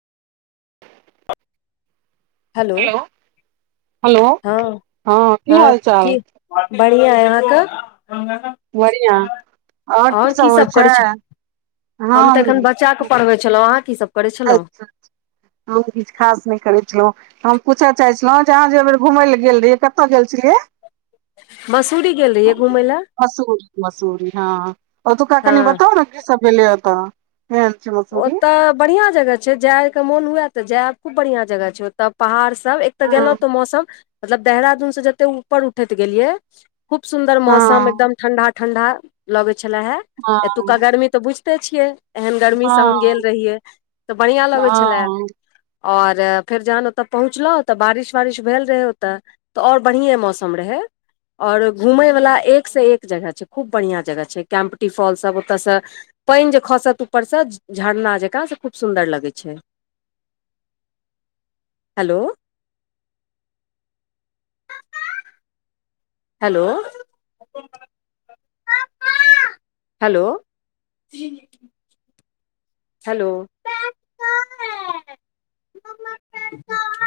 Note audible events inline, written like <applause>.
<inaudible> Hello hello हँ हँ की हाल चाल बढ़िआँ अइ अहाँक बढ़िआँ आओर की और सब होइ कीसभ छै करै छथि हम तऽ एखन बच्चा के पढ़बै छलहुँ अहाँ की सब करै छलहुँ अच्छा अच्छा हमहुं त किछु खास नहि करै छलहुं हम पूछ चाहै छलहुँ जे अहाँ जे एहिबेर घुमय लए गेल रहियै कतय गेल छलियै मसूरी गेल रहियै घुमय लए मसूरी मसूरी हँ ओतुका कनि हँ बतो ना कि सब भेलै ओतऽ मेन ची म ओतय बढ़ियां जगह छै जाय के मोन हुए तऽ जायब खूब बढ़ियां जगह छै ओ तब पहाड़ सभ एक तऽ हँ गेलहुँ तऽ मौसम मतलब देहरादूनसँ जतेक ऊपर उठैत गेलियै खूब सुन्दर मौसम हँ एकदम ठंडा ठंडा लगे छले हे हँ एतुका गर्मी तऽ बुझिते छियै एहन गर्मी से हँ हम गेल रहियै तऽ बढ़ियां लगै छले हँ और फेर जहन ओतय पहुँचलहु तऽ बारिश वारिश भेल रहै ओत। तऽऔर बढ़िए मौसम रहै। ओर घूमय वला एकसँ एक जगह छैय खूब बढ़िआँ जगह छैय कैम्पटी फॉल सब ओतयसँ पानि जे खसत ऊपरसँ झरना जेका सभ खूब सुन्दर लगै छैय। Hello hello hello hello